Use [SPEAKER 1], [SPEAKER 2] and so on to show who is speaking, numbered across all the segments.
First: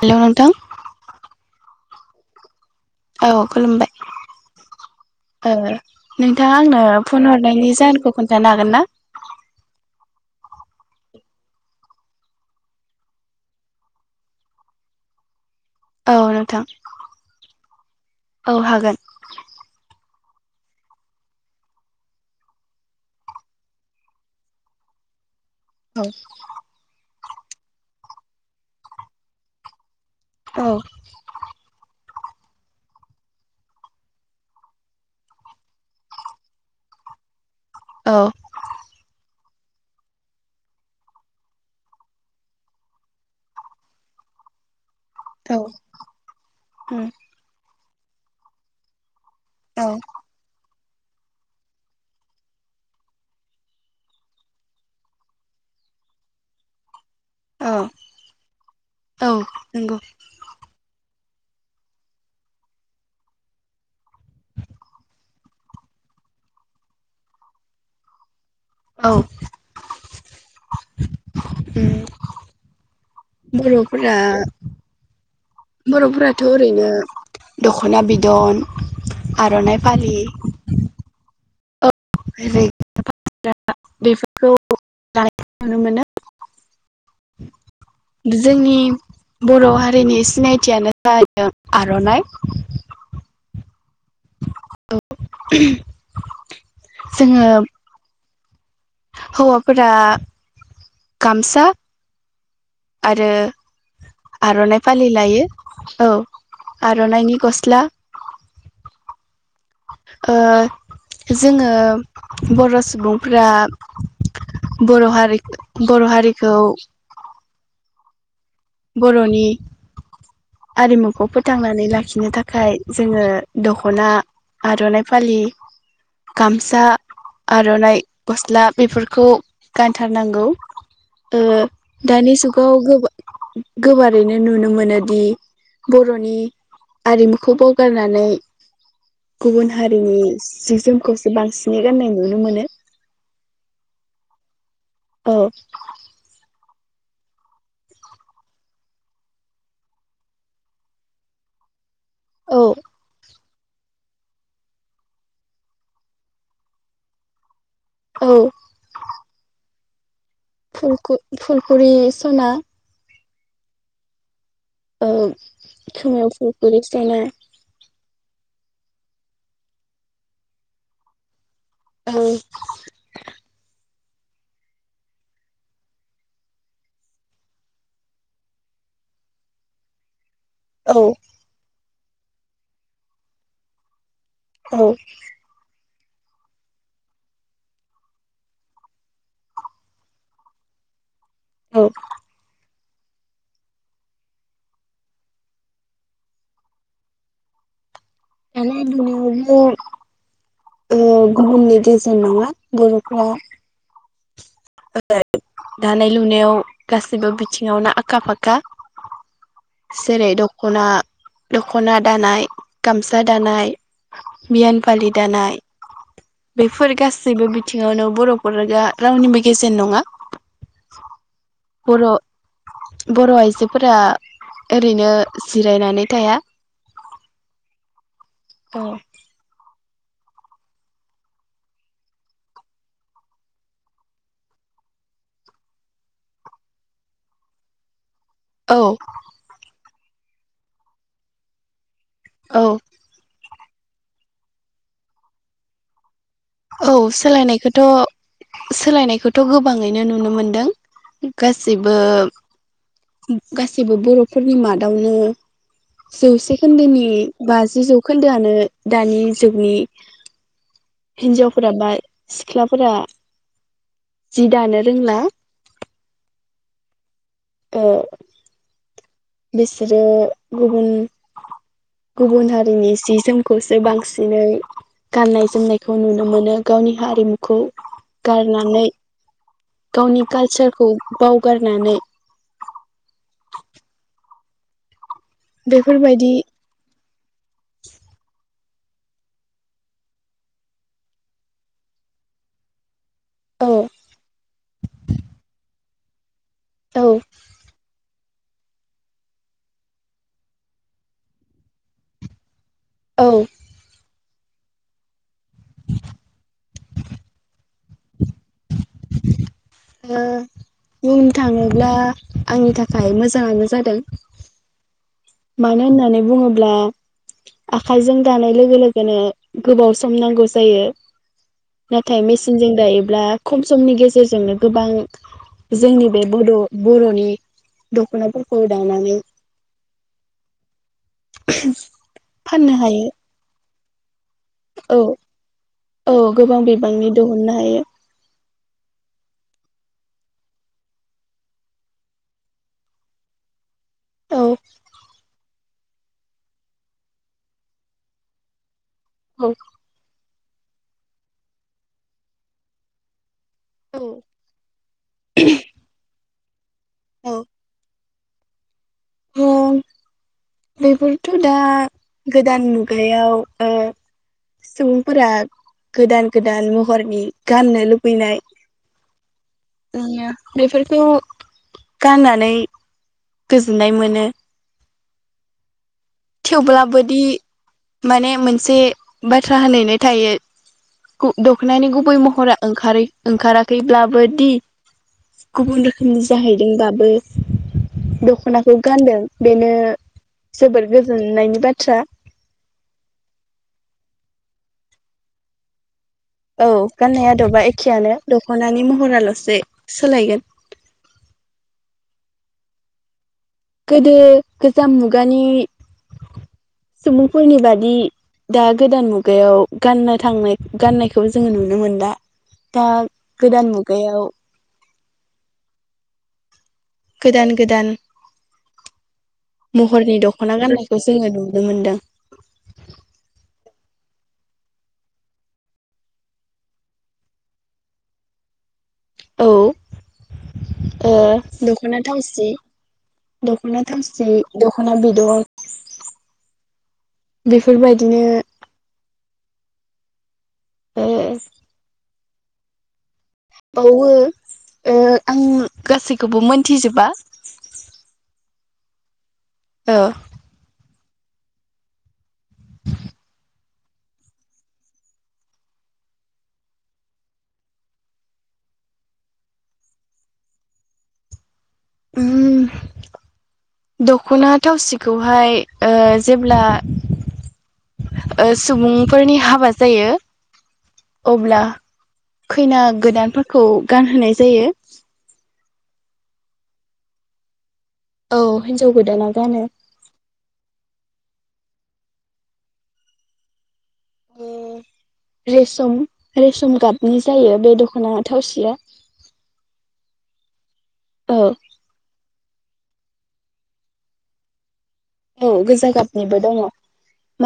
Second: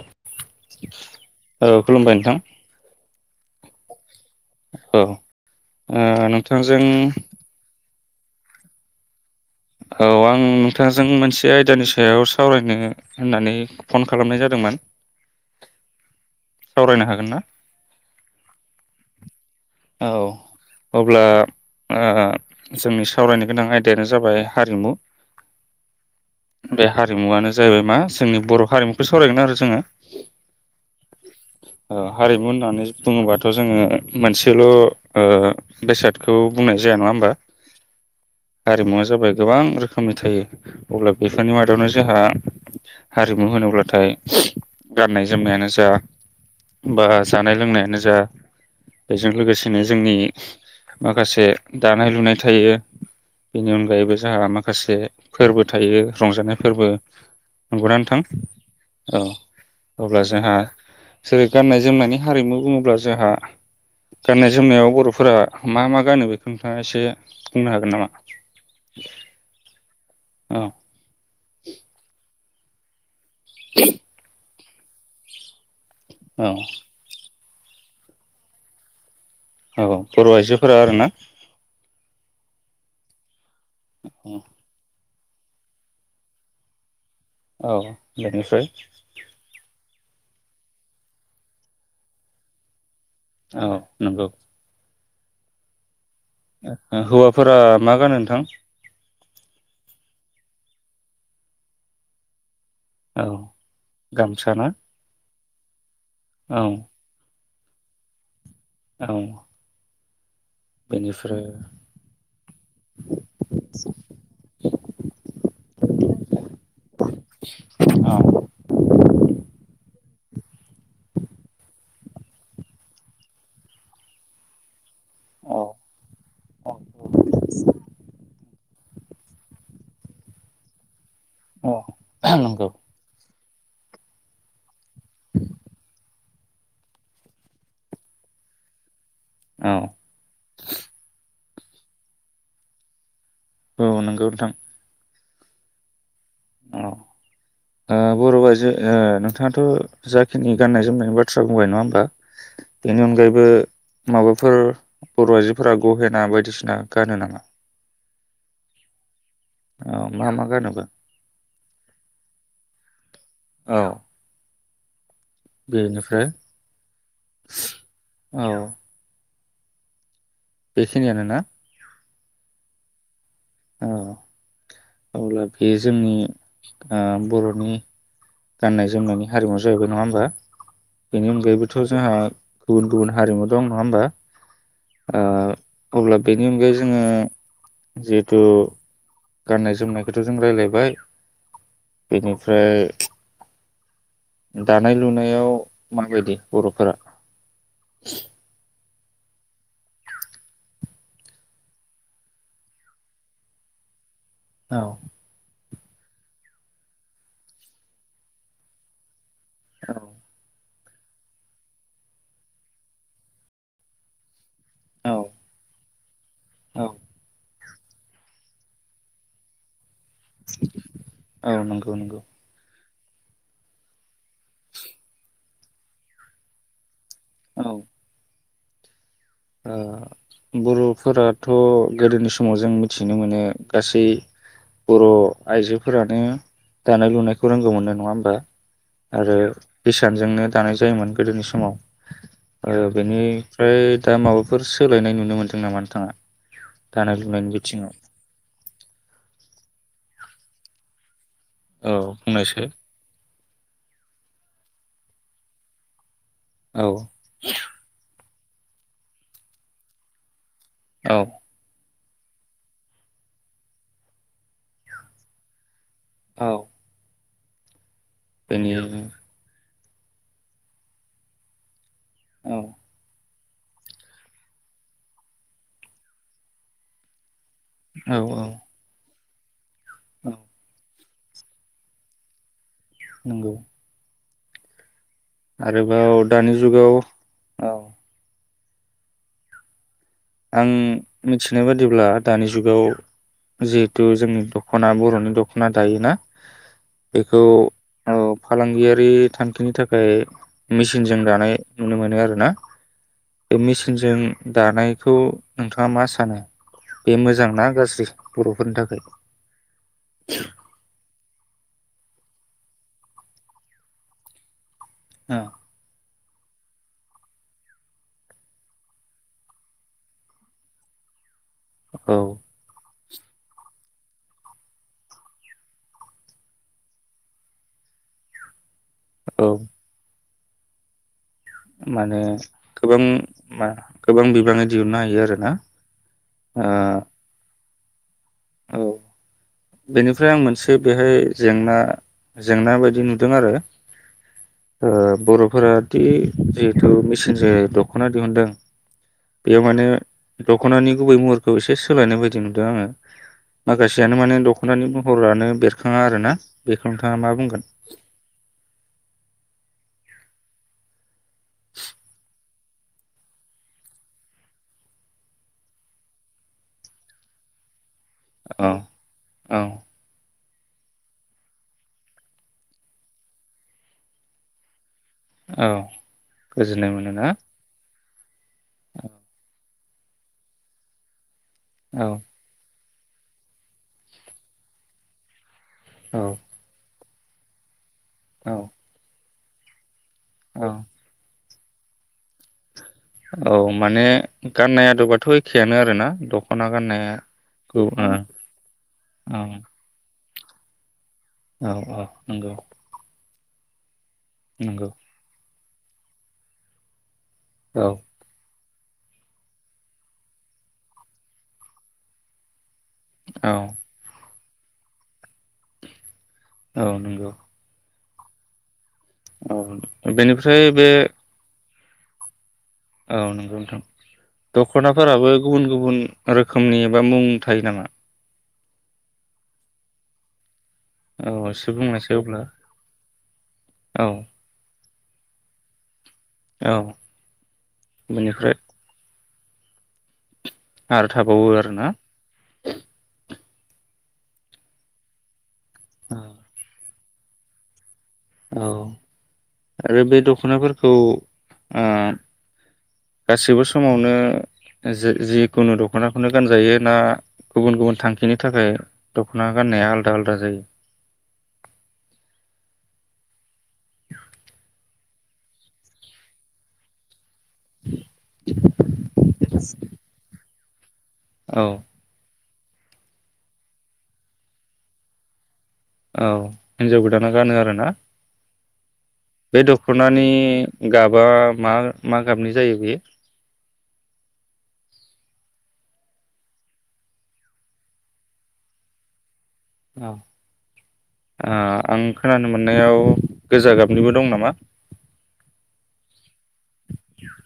[SPEAKER 1] हेल' नोंथां।
[SPEAKER 2] औ खुलुमबाय नोंथां।
[SPEAKER 1] औ खुलुमबाय। ओ नोंथाङा आंनो
[SPEAKER 2] नोंथांजों
[SPEAKER 1] फन हरनायनि जाहोनखौ खोन्थानो हागोन ना?
[SPEAKER 2] औ आं नोंथांजों मोनसे आयदानि सायाव सावरायनो होननानै फन खालामनाय जादोंमोन।
[SPEAKER 1] औ नोंथां
[SPEAKER 2] सावरायनो हागोन ना
[SPEAKER 1] औ हागोन
[SPEAKER 2] औ अब्ला ओ जोंनि सावरायनो गोनां आयदायानो जाबाय हारिमु बे हारिमुआनो जाहैबाय मा जोंनि बर' हारिमुखौ सावरायगोन आरो जोङो
[SPEAKER 1] औ औ
[SPEAKER 2] ओ हारिमु होननानै बुङोबाथ' जोङो मोनसेल' बेसादखौ ओ बुंनाय जाया नङा होमबा। हारिमुवा जाबाय गोबां रोखोमनि थायो अब्ला बेफोरनि मादावनो जोंहा हारिमु होनोब्लाथाय गाननाय
[SPEAKER 1] औ
[SPEAKER 2] जोमनायानो दा बा जानाय लोंनायानो जा बेजों लोगोसेनो
[SPEAKER 1] औ
[SPEAKER 2] जोंनि माखासे दानाय लुनाय थायो बेनि अनगायैबो जोंहा माखासे फोरबो थायो रंजानाय फोरबो नंगौ ना
[SPEAKER 1] औ
[SPEAKER 2] नोंथां औ अब्ला जोंहा जेरै गाननाय जोमनायनि हारिमु बुङोब्ला जोंहा गाननाय जोमनायाव बर'फोरा मा मा गानो बेखौ नोंथाङा एसे बुंनो हागोन नामा
[SPEAKER 1] औ
[SPEAKER 2] औ
[SPEAKER 1] उम बर'फोरा बर'फोराथ'
[SPEAKER 2] औ
[SPEAKER 1] ओरैनो दख'ना बिदन आर'नाइ
[SPEAKER 2] औ
[SPEAKER 1] फालि
[SPEAKER 2] बर' आइजोफोरा आरो ना
[SPEAKER 1] [unintelligible]
[SPEAKER 2] औ
[SPEAKER 1] बेफोरखौ [unintelligible] नुनो मोनो
[SPEAKER 2] औ बेनिफ्राय
[SPEAKER 1] जोंनि बर' हारि हारिनि सिनायथियानो जादों आर'नाइ
[SPEAKER 2] औ नंगौ
[SPEAKER 1] औ
[SPEAKER 2] हौवाफोरा मा गानो नोंथां
[SPEAKER 1] हौवाफोरा गामसा
[SPEAKER 2] औ
[SPEAKER 1] आरो
[SPEAKER 2] गामसा ना
[SPEAKER 1] आर'नाइ फालि लायो औ
[SPEAKER 2] औ
[SPEAKER 1] आर'नाइनि गस [unintelligible]
[SPEAKER 2] औ
[SPEAKER 1] [inaudible] ओ
[SPEAKER 2] बेनिफ्राय
[SPEAKER 1] जोङो बर' सुबुंफोरा बर' हारि बर' हारिखौ
[SPEAKER 2] औ
[SPEAKER 1] बर'नि आरिमुखौ फोथांनानै लाखिनो थाखाय जोङो दख'ना आर'नाइ फालि
[SPEAKER 2] औ अ
[SPEAKER 1] गामसा आर'नाइ गस्ला बेफोरखौ गानथारनांगौ दानि
[SPEAKER 2] नंगौ
[SPEAKER 1] जुगाव गोबां गोबारैनो नुनो मोनोदि बर'नि आरिमुखौ बावगारनानै गुबुन
[SPEAKER 2] औ
[SPEAKER 1] हारिनि जि जोमखौसो बांसिन नि गाननाय नुनो मोनो
[SPEAKER 2] औ नोंगौ नोंथां
[SPEAKER 1] औ
[SPEAKER 2] अ बर' आयजो ओ नोंथाङाथ' जाखिनि गान्नाय जोमनायनि बाथ्रा बुंबाय नङा होमबा?
[SPEAKER 1] औ
[SPEAKER 2] बेनि अनगायैबो माबाफोर बर' आइजोफोरा गहेना बायदिसिना गानो नामा?
[SPEAKER 1] औ
[SPEAKER 2] औ मा मा गानोबा
[SPEAKER 1] फुलखु फुलखुरि सना।
[SPEAKER 2] औ
[SPEAKER 1] ओ
[SPEAKER 2] बेनिफ्राय
[SPEAKER 1] खोमायाव फुलखुरि सना।
[SPEAKER 2] औ बेखिनियानोना?
[SPEAKER 1] औ
[SPEAKER 2] औ अब्ला बे जोंनि ओ बर'नि गाननाय जोमनायनि हारिमु जाहैबाय नङा होमबा?
[SPEAKER 1] औ
[SPEAKER 2] बेनि अनगायैबो थ' जोंहा गुबुन गुबुन हारिमु दं नङा होमबा?
[SPEAKER 1] औ
[SPEAKER 2] ओ अब्ला बेनि अनगायै जोङो जि थु गाननाय जोमनायखौथ' जों रायलायबाय।
[SPEAKER 1] औ
[SPEAKER 2] बेनिफ्राय दानाय लुनायाव माबायदि बर'फोरा?
[SPEAKER 1] दानाय लुनायावबो ओ गुबुननि गेजेन नङा बर'फ्रा।
[SPEAKER 2] औ
[SPEAKER 1] दानाय लुनायाव गासैबो बिथिङावनो आखा फाखा। जरै दख'ना दख'ना दानाय गामसा दानाय। बियान फालि
[SPEAKER 2] औ
[SPEAKER 1] दानाय बेफोर गासैबो थिङावनो बर'फोरा दा रावनिबो गेजेन नङा।
[SPEAKER 2] औ नंगौ
[SPEAKER 1] बर'
[SPEAKER 2] नंगौ।
[SPEAKER 1] बर' आइजोफोरा ओरैनो जिरायनानै थाया।
[SPEAKER 2] औ
[SPEAKER 1] औ
[SPEAKER 2] ओ बर'फोराथ' गोदोनि समाव जों मिथिनो मोनो गासै बर' आइजोफोरानो दानाय लुनायखौ रोंगौ मोननो नङा होम बा आरो हिसानजोंनो दानाय जायोमोन गोदोनि समाव।
[SPEAKER 1] औ
[SPEAKER 2] ओ बेनि फ्राय दा माबाफोर सोलायनाय नुनो मोनदों नामा नोंथाङा?
[SPEAKER 1] औ
[SPEAKER 2] दानाय लुनायनि
[SPEAKER 1] सोलायनायखौथ'
[SPEAKER 2] बिथिङाव
[SPEAKER 1] सोलायनायखौथ' गो गोबाङैनो नुनो मोन्दों। गासिबो
[SPEAKER 2] औ बुंनायसै
[SPEAKER 1] गासैबो बर'फोरनि मादावनो जौसे खोन्दोनि
[SPEAKER 2] औ
[SPEAKER 1] बाजि जौखोन्दो खोन्दोआनो दानि जुगनि
[SPEAKER 2] औ
[SPEAKER 1] हिन्जावफोराबा सिख्लाफोरा जि दानो रोंला।
[SPEAKER 2] औ
[SPEAKER 1] ओ
[SPEAKER 2] [unintelligible]
[SPEAKER 1] बिसोरो गुबुन गुबुन
[SPEAKER 2] औ
[SPEAKER 1] हारिनि सि जोम खौसो बांसिनै गाननाय जोमनायखौ नुनो मोनो गावनि हारिमु खौ
[SPEAKER 2] औ
[SPEAKER 1] गारनानै गावनि
[SPEAKER 2] औ
[SPEAKER 1] कालचार खौ बावगारनानै
[SPEAKER 2] नंगौ। आरोबाव
[SPEAKER 1] बेफोरबायदि
[SPEAKER 2] दानि जुगाव औ आं मिथिनाय बादिब्ला दानि जुगाव
[SPEAKER 1] औ
[SPEAKER 2] जिहेथु जोंनि दख'ना बर'नि दख'ना जायोना?
[SPEAKER 1] औ
[SPEAKER 2] बेखौ फालांगियारि थांखिनि थाखाय मेसिनजों दानाय नुनो मोनो आरो ना?
[SPEAKER 1] औ ओ
[SPEAKER 2] बे मेसिनजों दानाय बखौ नोंथाङा मा सानो? बे मोजांना गाज्रि बर'फोरनि थाखाय?
[SPEAKER 1] ह बुं [unintelligible] थाङोब्ला आंनि थाखाय मोजाङानो जादों। मानो होन्नानै बुङोब्ला आखायजों दानाय लोगो लोगोनो गोबाव सम नांगौ जायो।
[SPEAKER 2] औ
[SPEAKER 1] नाथाय मेचनजों दायो खम समनि गेजेरजोंनो गोबां जोंनि बे' बर'नि दख'नाफोरखौ दानानै
[SPEAKER 2] औ माने
[SPEAKER 1] फाननो
[SPEAKER 2] गोबां
[SPEAKER 1] हायो
[SPEAKER 2] मा-' गोबां बिबाङै
[SPEAKER 1] औ
[SPEAKER 2] दिहुननो हायो आरो ना?
[SPEAKER 1] औ गोबां बिबांनि दहननो हायो।
[SPEAKER 2] औ बेनिफ्राय आं मोनसे बेहाय जेंना जेंना बायदि नुदों आरो
[SPEAKER 1] औ
[SPEAKER 2] ओ बर' फोरादि जिहेथु मेसिनजों दख'ना दिहुनदों
[SPEAKER 1] औ
[SPEAKER 2] बेयाव माने दख'नानि गुबै महरखौ एसे सोलायनाय बायदि नुदों आङो
[SPEAKER 1] औ
[SPEAKER 2] माखासेयानो माने दख'नि महरानो बेरखाङा आरो ना? बेखौ नोंथाङा मा बुंगोन?
[SPEAKER 1] बेफोर थ' दा गोदो गोदान मुगायाव सुबुंफोरा गोदान गोदान महरनि गाननो लुबैयो।
[SPEAKER 2] औ औ
[SPEAKER 1] फैनाय बेफोरखौ गाननानै गोजोननाय मोनो।
[SPEAKER 2] औ। गोजोननाय
[SPEAKER 1] थेवब्लाबोदि
[SPEAKER 2] मोनोना?
[SPEAKER 1] माने मोन से
[SPEAKER 2] औ
[SPEAKER 1] बाथ्रा होनायनाय थायो दख'नानि गुबै महरा ओंखारै ओंखाराखैब्लाबो दि गुबुन
[SPEAKER 2] औ
[SPEAKER 1] रोखोमनि जाहैदोंबाबो
[SPEAKER 2] औ
[SPEAKER 1] दख'नाखौ गानदों बेनो
[SPEAKER 2] औ
[SPEAKER 1] मोननायनि बाथ्रा
[SPEAKER 2] औ माने गाननाय आदोबाथ' एखेआनो आरो ना
[SPEAKER 1] औ गाननाय आदबा एखेयानो दख'नानि महराल'सो सोलायगोन
[SPEAKER 2] औ औ नंगौ
[SPEAKER 1] गोदो
[SPEAKER 2] नंगौ
[SPEAKER 1] गोजाम मुगानि [inaudible] सुबुंफोरनि
[SPEAKER 2] औ
[SPEAKER 1] बादि दा गोदान मुगायाव गाननो थांनाय गाननायखौ जोङो नुनो मोनला। दा
[SPEAKER 2] औ
[SPEAKER 1] गोदान मुगायाव
[SPEAKER 2] औ नंगौ
[SPEAKER 1] गोदान गोदान
[SPEAKER 2] औ
[SPEAKER 1] महरनि दख'ना
[SPEAKER 2] बेनिफ्राय बे
[SPEAKER 1] गाननायखौ जोङो नुनो मोनदों।
[SPEAKER 2] औ नंगौ नोंथां। दख'नाफोराबो गुबुन गुबुन रोखोमनि एबा मुं थायो नामा?
[SPEAKER 1] औ ओ
[SPEAKER 2] औ एसे
[SPEAKER 1] दख'ना
[SPEAKER 2] बुंनायसै अब्ला
[SPEAKER 1] थावसि, दख'ना
[SPEAKER 2] औ
[SPEAKER 1] थावसि, दख'ना बिद
[SPEAKER 2] औ
[SPEAKER 1] [unintelligible] बेफोरबायदिनो
[SPEAKER 2] बेनिफ्राय
[SPEAKER 1] ओ
[SPEAKER 2] आरो थाबावो आरो ना।
[SPEAKER 1] बाउवो ओ आं गासैखौबो
[SPEAKER 2] औ
[SPEAKER 1] मोनथिजोबा।
[SPEAKER 2] औ
[SPEAKER 1] ओ
[SPEAKER 2] आरो बे दख'नाफोर खौ ओ गासिबो समावनो जे जिखुनु दख'नाखौनो गानजायो ना गुबुन गुबुन थांखिनि थाखाय दख'ना गाननाया आलदा आलदा जायो?
[SPEAKER 1] उम दख'ना थावसिखौहाय ओ जेब्ला ओ सुबुंफोरनि हाबा जायो अब्ला
[SPEAKER 2] औ
[SPEAKER 1] खैना गोदानफोरखौ गानहोनाय जायो।
[SPEAKER 2] औ हिन्जाव गोदाना गानो आरो ना।
[SPEAKER 1] औ हिन्जाव गोदाना गानो
[SPEAKER 2] बे दख'नानि गाब बा मा मा गाबनि जायो बे?
[SPEAKER 1] रेसम रेसम गाबनि जायो बे दख'ना थावसिया।
[SPEAKER 2] अ
[SPEAKER 1] औ
[SPEAKER 2] ओ आं खोनानो मोननायाव गोजा गाबनिबो दं नामा?
[SPEAKER 1] औ गोजा गाबनिबो दङ'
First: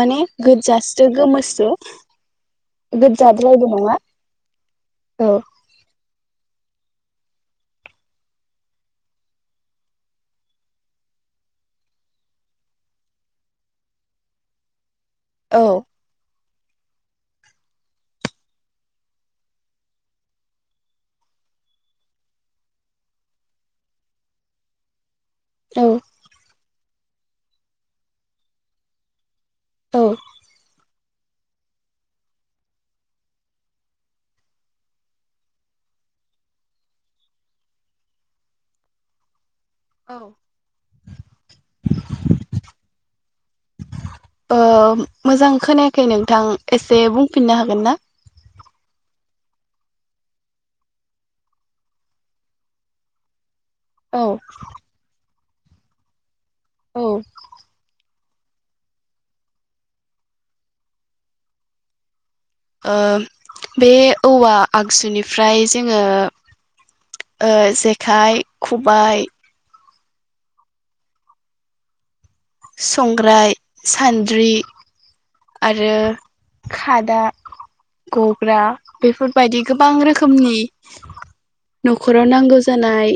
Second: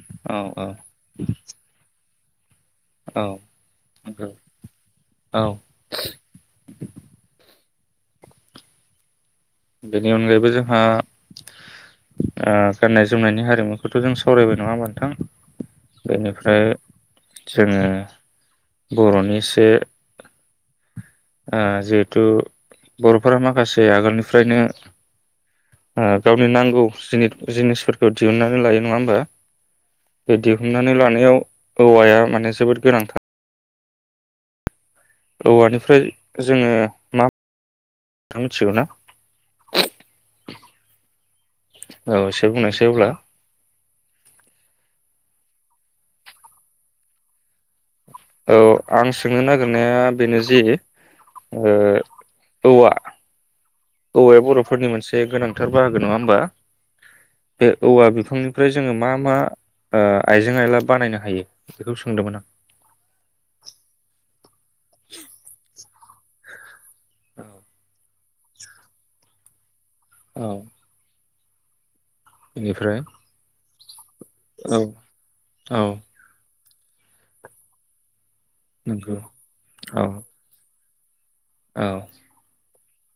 [SPEAKER 1] माने
[SPEAKER 2] औ औ
[SPEAKER 1] गोजास्रो गोमोस्रो।
[SPEAKER 2] औ
[SPEAKER 1] गोजाद्रायबो नङा
[SPEAKER 2] नंगौ
[SPEAKER 1] औ।
[SPEAKER 2] [inaudible] बेनि अनगायैबो जोंहा ओ गाननाय जोमनायनि हारिमुखौथ' जों सावरायबाय नङा होनबा
[SPEAKER 1] औ
[SPEAKER 2] नोंथां? बेनिफ्राय जोङो बर'निसो ओ जिहेथु बर'फोरा माखासे आगोलनिफ्रायनो
[SPEAKER 1] औ
[SPEAKER 2] गावनि नांगौ जिनिथ जिनिसफोरखौ दिहुननानै लायो नङा होमबा?
[SPEAKER 1] औ
[SPEAKER 2] [unintelligible] नानै लानायाव औवाया माने जोबोद गोनांथार। औवानिफ्राय जोङो मा मिथिगौ ना?
[SPEAKER 1] औ
[SPEAKER 2] औ एसे बुंनायसाइ अब्ला।
[SPEAKER 1] ओ मोजां खोनायाखै नोंथां एसे बुंफिननो हागोन ना?
[SPEAKER 2] औ आं सोंनो नागिरनाया बेनो जि ओ औवा।
[SPEAKER 1] औ
[SPEAKER 2] औवाया बर'फोरनि मोनसे गोनां। थार बाहागो नङा होमबा?
[SPEAKER 1] औ
[SPEAKER 2] बे औवा बि बिफांनिफ्राय जोङो मा मा ओ आइजें आइला बानायनो हायो बेखौ सोंदोंमोन आं?
[SPEAKER 1] ओ बे औवा आगजुनिफ्राय जोङो ओ
[SPEAKER 2] आं
[SPEAKER 1] जेखाइ खबाय
[SPEAKER 2] औ। बेनिफ्राय
[SPEAKER 1] संग्राय सान्द्रि
[SPEAKER 2] औ औ
[SPEAKER 1] आरो खादा गग्रा
[SPEAKER 2] नंगौ
[SPEAKER 1] बेफोरबायदि गोबां
[SPEAKER 2] औ
[SPEAKER 1] रोखोमनि
[SPEAKER 2] औ
[SPEAKER 1] न'खराव नांगौ जानाय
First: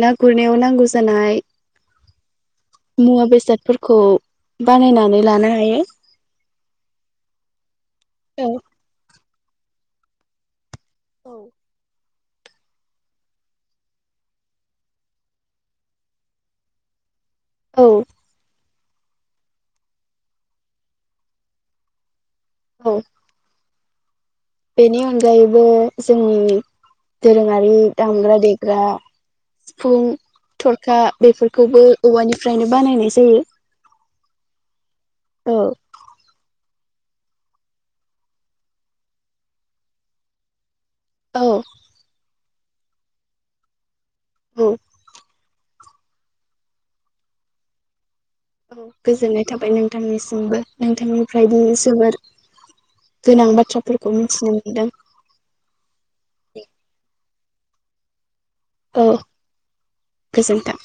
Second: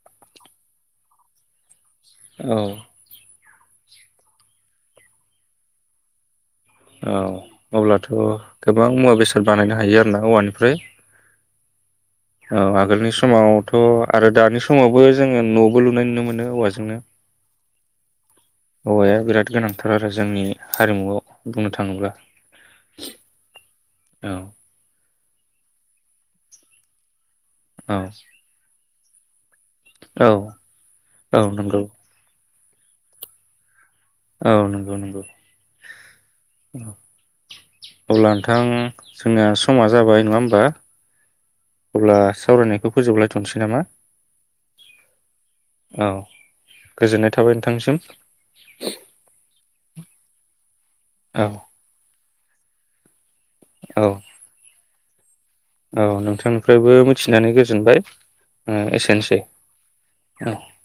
[SPEAKER 1] ना गुरनायाव नांगौ जानाय
[SPEAKER 2] औ
[SPEAKER 1] युवा बेसाद फोरखौ बानायनानै लानो हायो।
[SPEAKER 2] औ अब्लाथ' गोबां मुवा बेसाद बानायनो हायो आरो ना औवानिफ्राय।
[SPEAKER 1] [inaudible]
[SPEAKER 2] औ आगोलनि समावथ' आरो दानि समावबो जोङो न'बो लुनाय नुनो मोनो औवाजोंनो।
[SPEAKER 1] औ।
[SPEAKER 2] औवाया बिराद गोनांथार आरो जोंनि हारिमुआव बुंनो थाङोब्ला।
[SPEAKER 1] औ।
[SPEAKER 2] औ।
[SPEAKER 1] बेनि अनगायैबो जोंनि डोरोंयारि
[SPEAKER 2] औ
[SPEAKER 1] दामग्रा देग्रा सिफुं
[SPEAKER 2] औ
[SPEAKER 1] थरखा
[SPEAKER 2] औ नंगौ
[SPEAKER 1] बेफोरखौबो औवानि फायनो बानायनाय जायो।
[SPEAKER 2] औ नोंगौ नोंगौ
[SPEAKER 1] औ
[SPEAKER 2] औ। अब्ला नोंथां जोंनिया समा जाबाय नंङा होनबा?
[SPEAKER 1] औ
[SPEAKER 2] अब्ला स सावरायनायखौ फोजोबलायथनोसै नामा?
[SPEAKER 1] औ।
[SPEAKER 2] औ गोजोननाय थाबाय नोंथांसिम
[SPEAKER 1] औ गोजोननाय थाबाय नोंथांनिसिमबो
[SPEAKER 2] औ
[SPEAKER 1] नोंथांनिफ्रायदि जोबोर गोनां
[SPEAKER 2] औ
[SPEAKER 1] बाथ्राफोरखौ मिथिनो मोनदों।
[SPEAKER 2] औ नोंथांनिफ्रायबो। थिनानै गोजोनबाय। ओ
[SPEAKER 1] औ
[SPEAKER 2] एसेनोसै औ
[SPEAKER 1] गोजोन्थों।